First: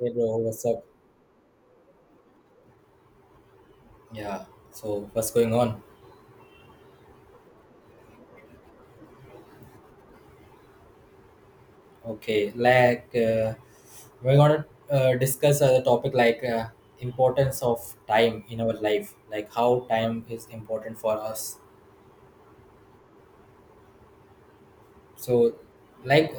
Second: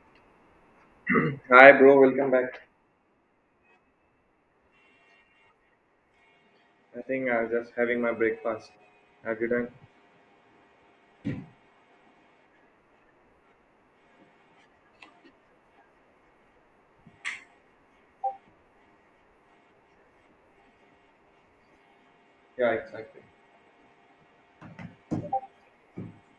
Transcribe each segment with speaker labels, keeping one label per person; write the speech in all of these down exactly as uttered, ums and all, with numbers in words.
Speaker 1: Hey bro, what's up?
Speaker 2: Hi, bro. Welcome back.
Speaker 1: Yeah. So what's going on?
Speaker 2: I think I was just having my breakfast. Have you done?
Speaker 1: Okay. Like uh, we're gonna uh, discuss a topic like uh, importance of time in our life, like how time is important for us.
Speaker 2: Yeah, exactly.
Speaker 1: So, like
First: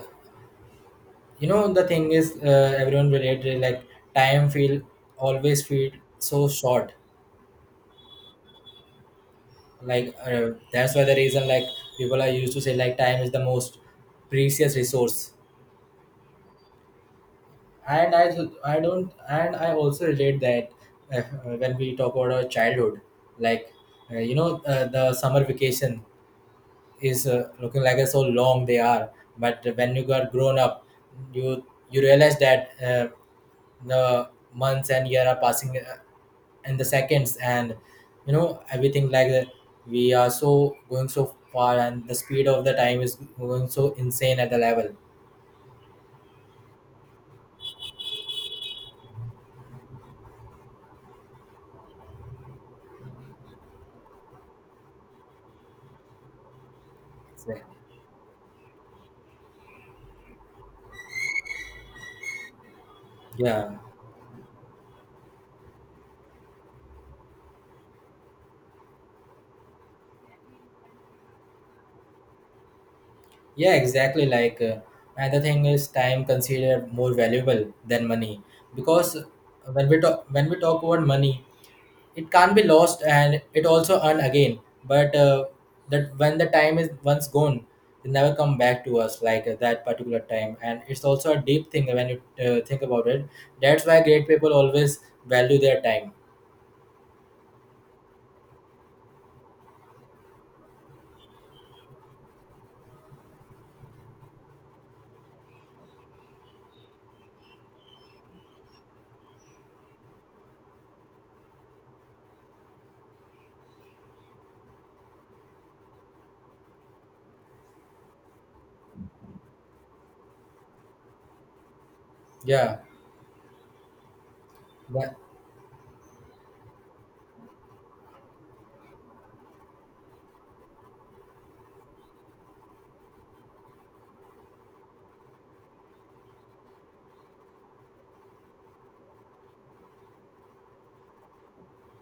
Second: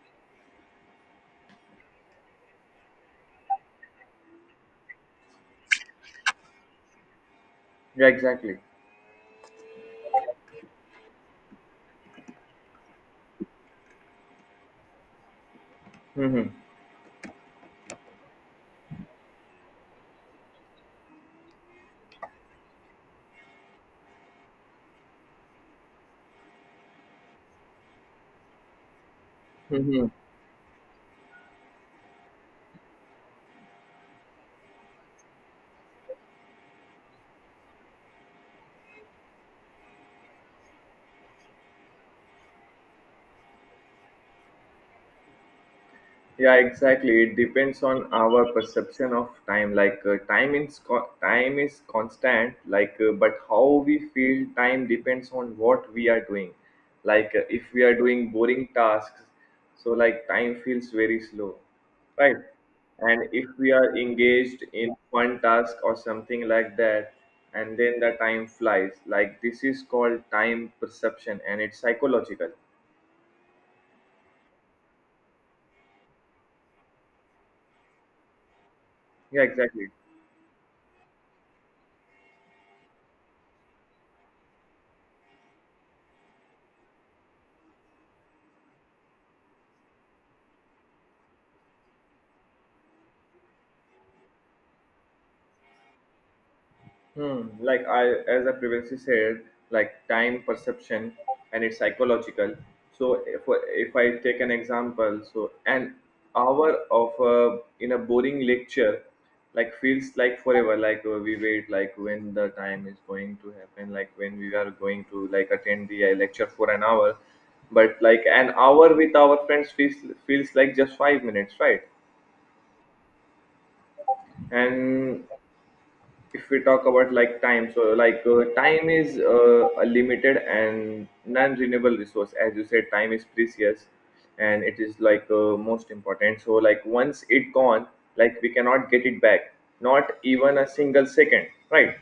Speaker 1: you know, the thing is, uh, everyone related like time feel always feel so short.
Speaker 2: Yeah, exactly.
Speaker 1: Like uh, that's why the reason like people are used to say like time is the most precious resource.
Speaker 2: Mm-hmm.
Speaker 1: And I, I don't, and I also relate that uh, when we talk about our childhood, like uh, you know uh, the summer vacation is uh, looking like so long they are, but when you got grown up you you realize that uh, the months and year are passing uh, in the seconds, and you know everything like that, we are so going so far and the speed of the time is going so insane at the level.
Speaker 2: Yeah, exactly. It depends on our perception of time. Like uh, time is co- time is constant. Like, uh, but how we feel time depends on what we are doing. Like, uh, if we are doing boring tasks, so like time feels very slow, right? And if
Speaker 1: Yeah.
Speaker 2: we are engaged in one task or something like that, and then the time flies. Like this is called time perception, and it's psychological.
Speaker 1: Yeah, exactly. Like uh, another thing is time considered more valuable than money, because
Speaker 2: Yeah, exactly.
Speaker 1: when we talk when we talk about money, it can't be lost and it also earned again. But uh, that, when the time is once gone, it never come back to us, like uh, that particular time. And it's also a deep thing when you uh, think about it. That's why great people always value their time.
Speaker 2: Hmm. Like I, as I previously said, like time perception and it's psychological. So if if I take an example, so an hour of uh, in a boring lecture, like feels like forever. Like uh, we wait, like when the time is going to happen, like when we are going to like attend the uh, lecture for an hour. But like an hour with our friends feels feels like just five minutes, right?
Speaker 1: Yeah.
Speaker 2: And if we talk about like time, so like uh, time is uh, a limited and non-renewable resource. As you said, time is precious, and it is like uh, most important. So like once it gone, like we cannot get it back, not even a single second, right?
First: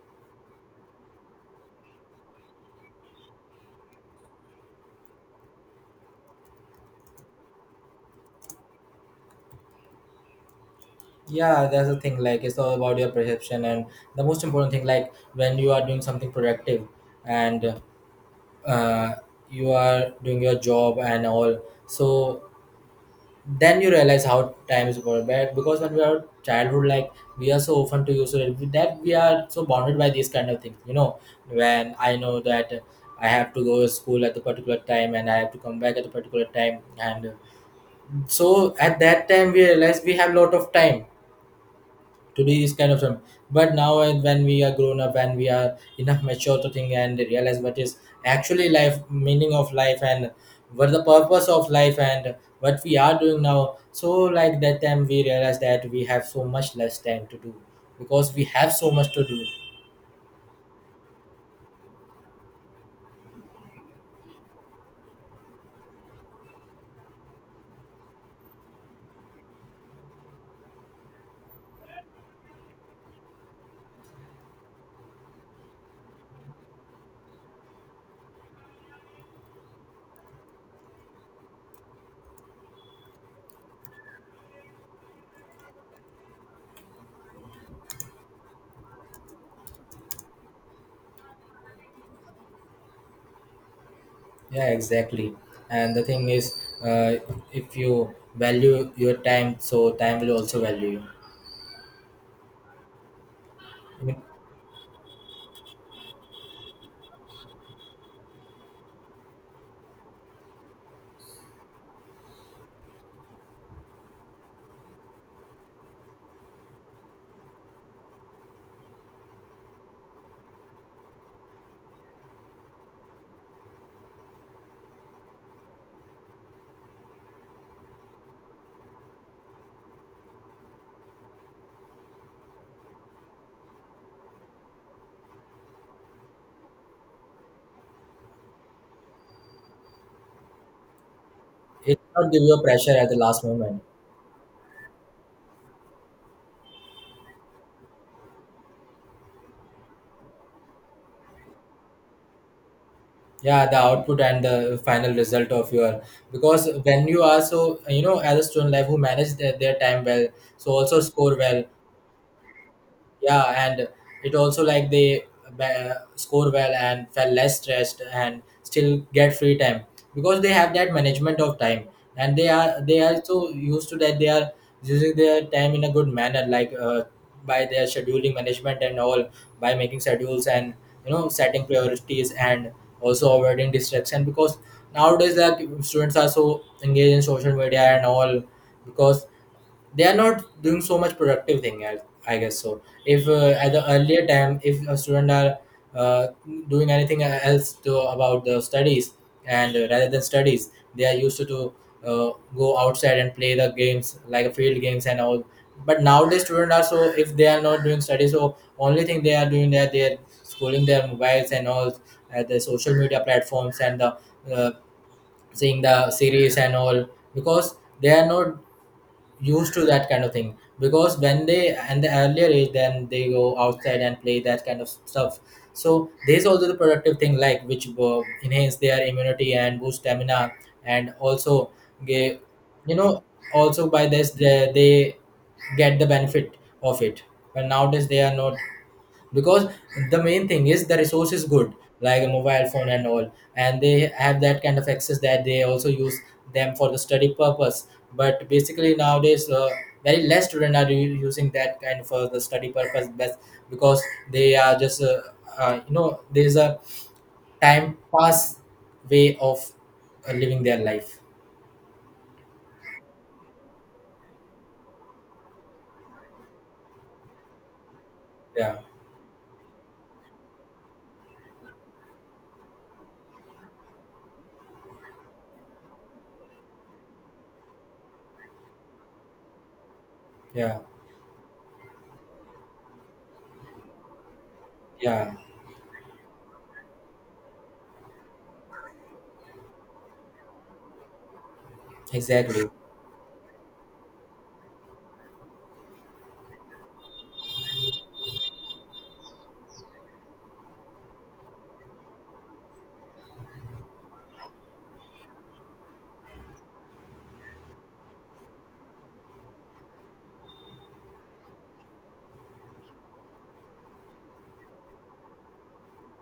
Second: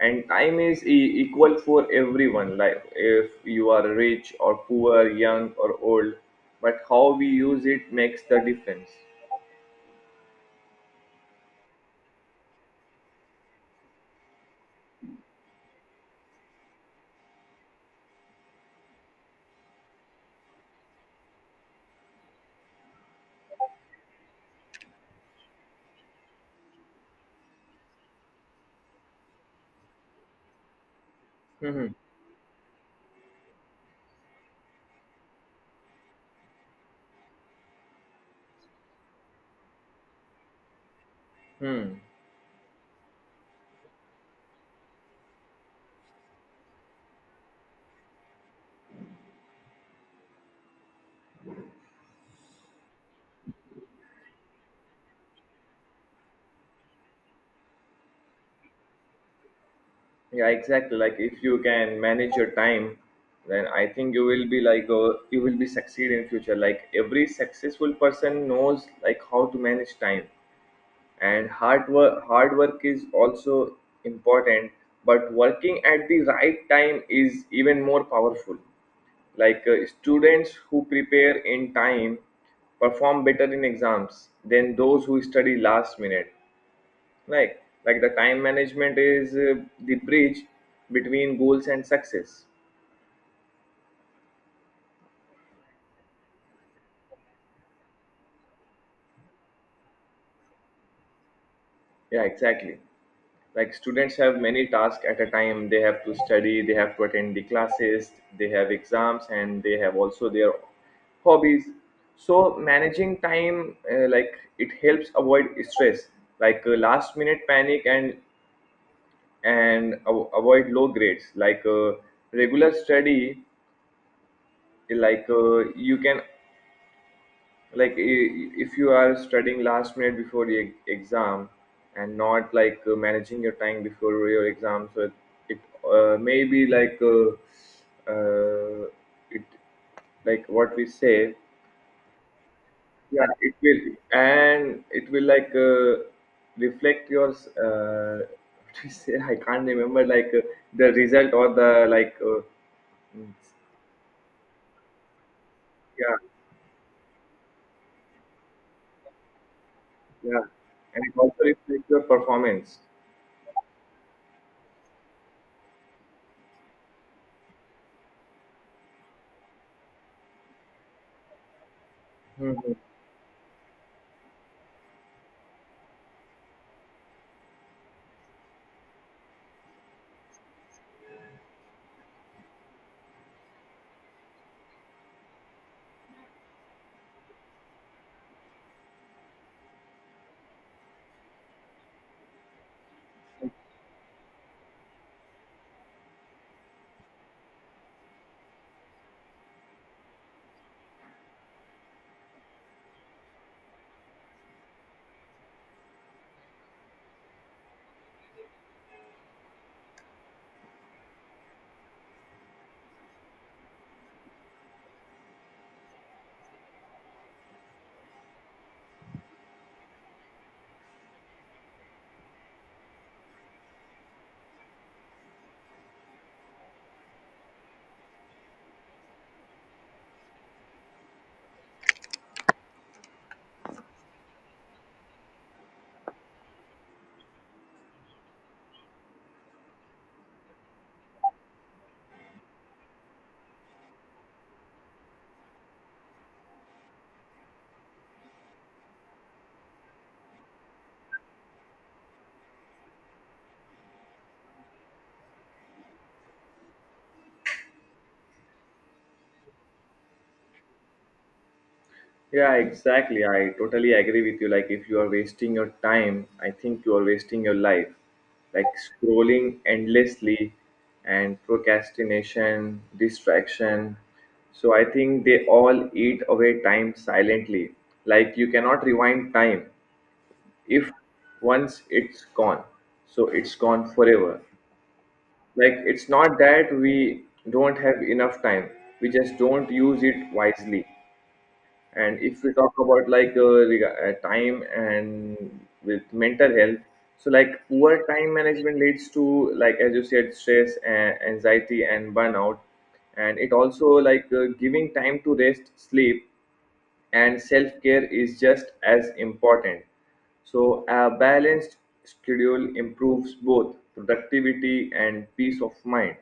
Speaker 2: And time is e- equal for everyone, like if you are rich or poor, young or old, but how we use it makes the difference.
Speaker 1: Yeah, that's the thing. Like it's all about your perception, and the most important thing, like when you are doing something productive, and uh, you are doing your job and all, so then you realize how time is going back. Because when we are childhood, like we are so often to use it that we are so bounded by these kind of things. You know,
Speaker 2: Hmm.
Speaker 1: when I know that I have to go to school at a particular time and I have to come back at a particular time, and so at that time we realize we have lot of time
Speaker 2: Hmm.
Speaker 1: today is kind of some, but now, and when we are grown up and we are enough mature to think and realize what is actually life, meaning of life, and what the purpose of life, and what we are doing now. So like that time we realize that we have so much less time to do because we have so much to do.
Speaker 2: Yeah, exactly. Like if you can manage your time, then I think you will be like uh, you will be succeed in future. Like every successful person knows like how to manage time, and hard work hard work is also important. But working at the right time is even more powerful. Like uh, students who prepare in time perform better in exams than those who study last minute. Like like the time management is uh, the bridge between goals and success.
Speaker 1: Yeah, exactly. And the thing is, uh, if you value your time, so time will also value
Speaker 2: Yeah, exactly. Like students
Speaker 1: you.
Speaker 2: have many tasks at a time. They have to study, they have to attend the classes, they have exams, and they have also their hobbies. So managing time, uh, like, it helps avoid stress, like uh, last minute panic, and and av- avoid low grades. Like uh, regular study, like uh, you can, like i- if you are studying last minute before the e- exam and not like uh, managing your time before your exam, so it, it uh, may be like uh, uh, it like what we say.
Speaker 1: It it not give you a pressure at the
Speaker 2: Yeah,
Speaker 1: last
Speaker 2: it
Speaker 1: moment.
Speaker 2: will and it will like uh, reflect your uh, what we say I can't remember, like uh, the result or the, like uh,
Speaker 1: Yeah, the output and the final result of your.
Speaker 2: yeah,
Speaker 1: Because when you are, so you know as a student life who manage their, their time well,
Speaker 2: yeah,
Speaker 1: so also
Speaker 2: and it
Speaker 1: score
Speaker 2: also
Speaker 1: well.
Speaker 2: reflects your performance.
Speaker 1: Yeah. And it also like they ba- score well and felt less stressed and still get free time, because they have that management of time, and they are they are so used to that they are using their time in a good manner, like uh, by their scheduling management and all, by making schedules, and you know setting priorities, and also avoiding distraction, because nowadays like students are so engaged in social media and all, because they are not doing so much productive thing. I, I guess so. If uh, at the earlier time, if a student are uh, doing anything else to, about the studies, and uh, rather than studies, they are used to, to uh, go outside and play the games like field games and all. But nowadays students are so, if they are not doing studies, so only thing they are doing that they are scrolling their mobiles and all at the social media platforms and the uh, seeing the series and all, because they are not used to that kind of thing. Because when they and the earlier age, then they go outside and play that kind of stuff, so there's also the productive thing, like which uh, enhance their immunity and boost stamina. And also, ge- you know also by this they, they get the benefit of it. But nowadays they are not, because the main thing is the resource is good, like a mobile phone and all, and they have that kind of access that they also use them for the study purpose. But basically nowadays uh, very less students are u- using that kind for the study purpose best, because they are just uh, uh, you know there's a time pass way of uh, living their life.
Speaker 2: Yeah, exactly. I totally agree with you. Like, if you are wasting your time, I think you are wasting your life. Like,
Speaker 1: Yeah,
Speaker 2: scrolling endlessly and procrastination, distraction. So, I think they all eat away time silently. Like, you cannot rewind time
Speaker 1: yeah,
Speaker 2: if once it's gone. So, it's gone forever.
Speaker 1: yeah,
Speaker 2: Like, it's not that we don't have enough time, we just don't use it wisely. And if we
Speaker 1: exactly.
Speaker 2: talk about like uh, rega- uh, time and with mental health, so like poor time management leads to, like as you said, stress, a- anxiety, and burnout. And it also, like uh, giving time to rest, sleep, and self care is just as important. So a balanced schedule improves both productivity and peace of mind.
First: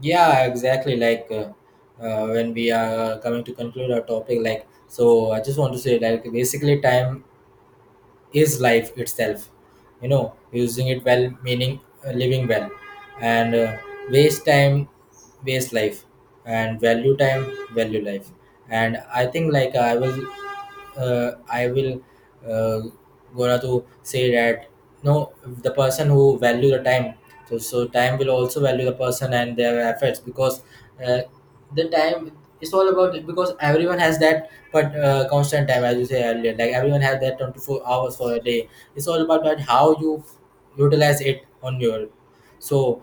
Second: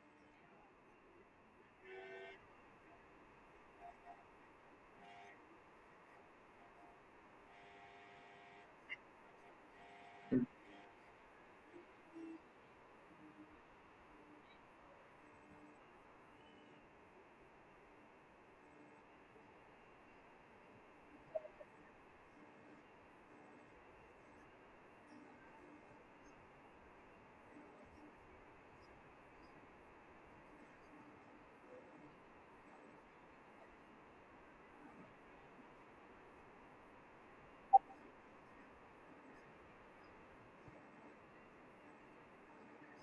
Speaker 1: Yeah, exactly. Like uh, uh, when we are coming to conclude our topic, like so, I just want to say, like basically, time is life itself. You know, using it well, meaning uh, living well, and uh, waste time, waste life, and value time, value life. And I think like I will uh, I will uh, gonna to say that, no, the person who value the time, so so time will also value the person and their efforts. Because uh, the time, it's all about it, because everyone has that. But uh, constant time, as you say earlier, like everyone has that twenty-four hours for a day. It's all about that how you utilize it on your, so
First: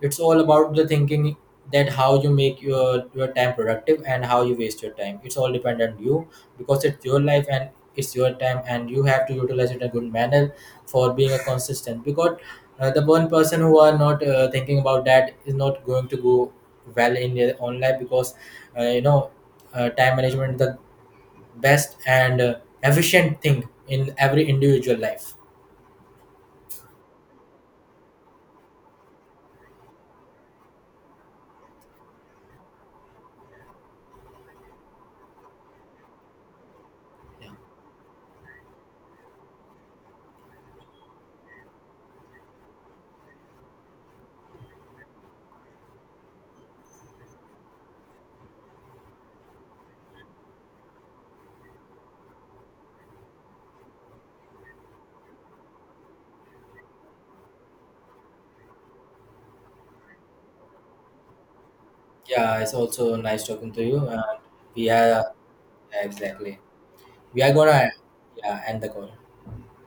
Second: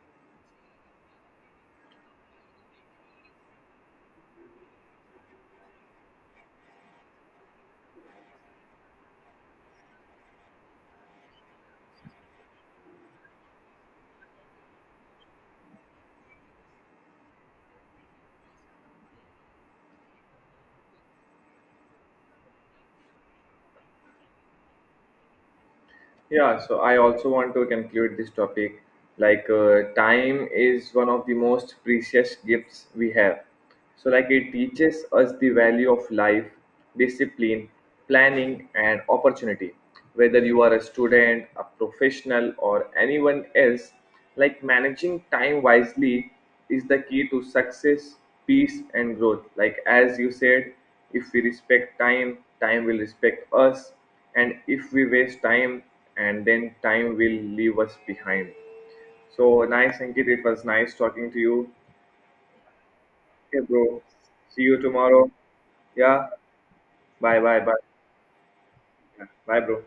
Speaker 1: it's all about the thinking that how you make your your time productive and how you waste your time. It's all dependent on you, because it's your life and it's your time, and you have to utilize it in a good manner for being a consistent. Because uh, the one person who are not uh, thinking about that is not going to go well in their own life, because uh, you know uh, time management is the best and uh, efficient thing in every individual life.
Speaker 2: Yeah, so I also want to conclude this topic. Like, uh, time is one of the most precious gifts we have. So, like, it teaches us the value of life, discipline, planning, and opportunity. Whether you are a student, a professional, or anyone else, like, managing time wisely is the key to success, peace, and growth. Like as you said, if we respect time, time will respect us, and if we waste time, and then time will leave us behind. So nice, Ankit. It was nice talking to you.
Speaker 1: Yeah, it's also nice
Speaker 2: Okay,
Speaker 1: talking to
Speaker 2: bro.
Speaker 1: you. And
Speaker 2: See you
Speaker 1: we are yeah,
Speaker 2: tomorrow. Yeah.
Speaker 1: exactly.
Speaker 2: Bye,
Speaker 1: We are
Speaker 2: bye, bye.
Speaker 1: gonna, yeah, end the call.
Speaker 2: Yeah. Bye, bro.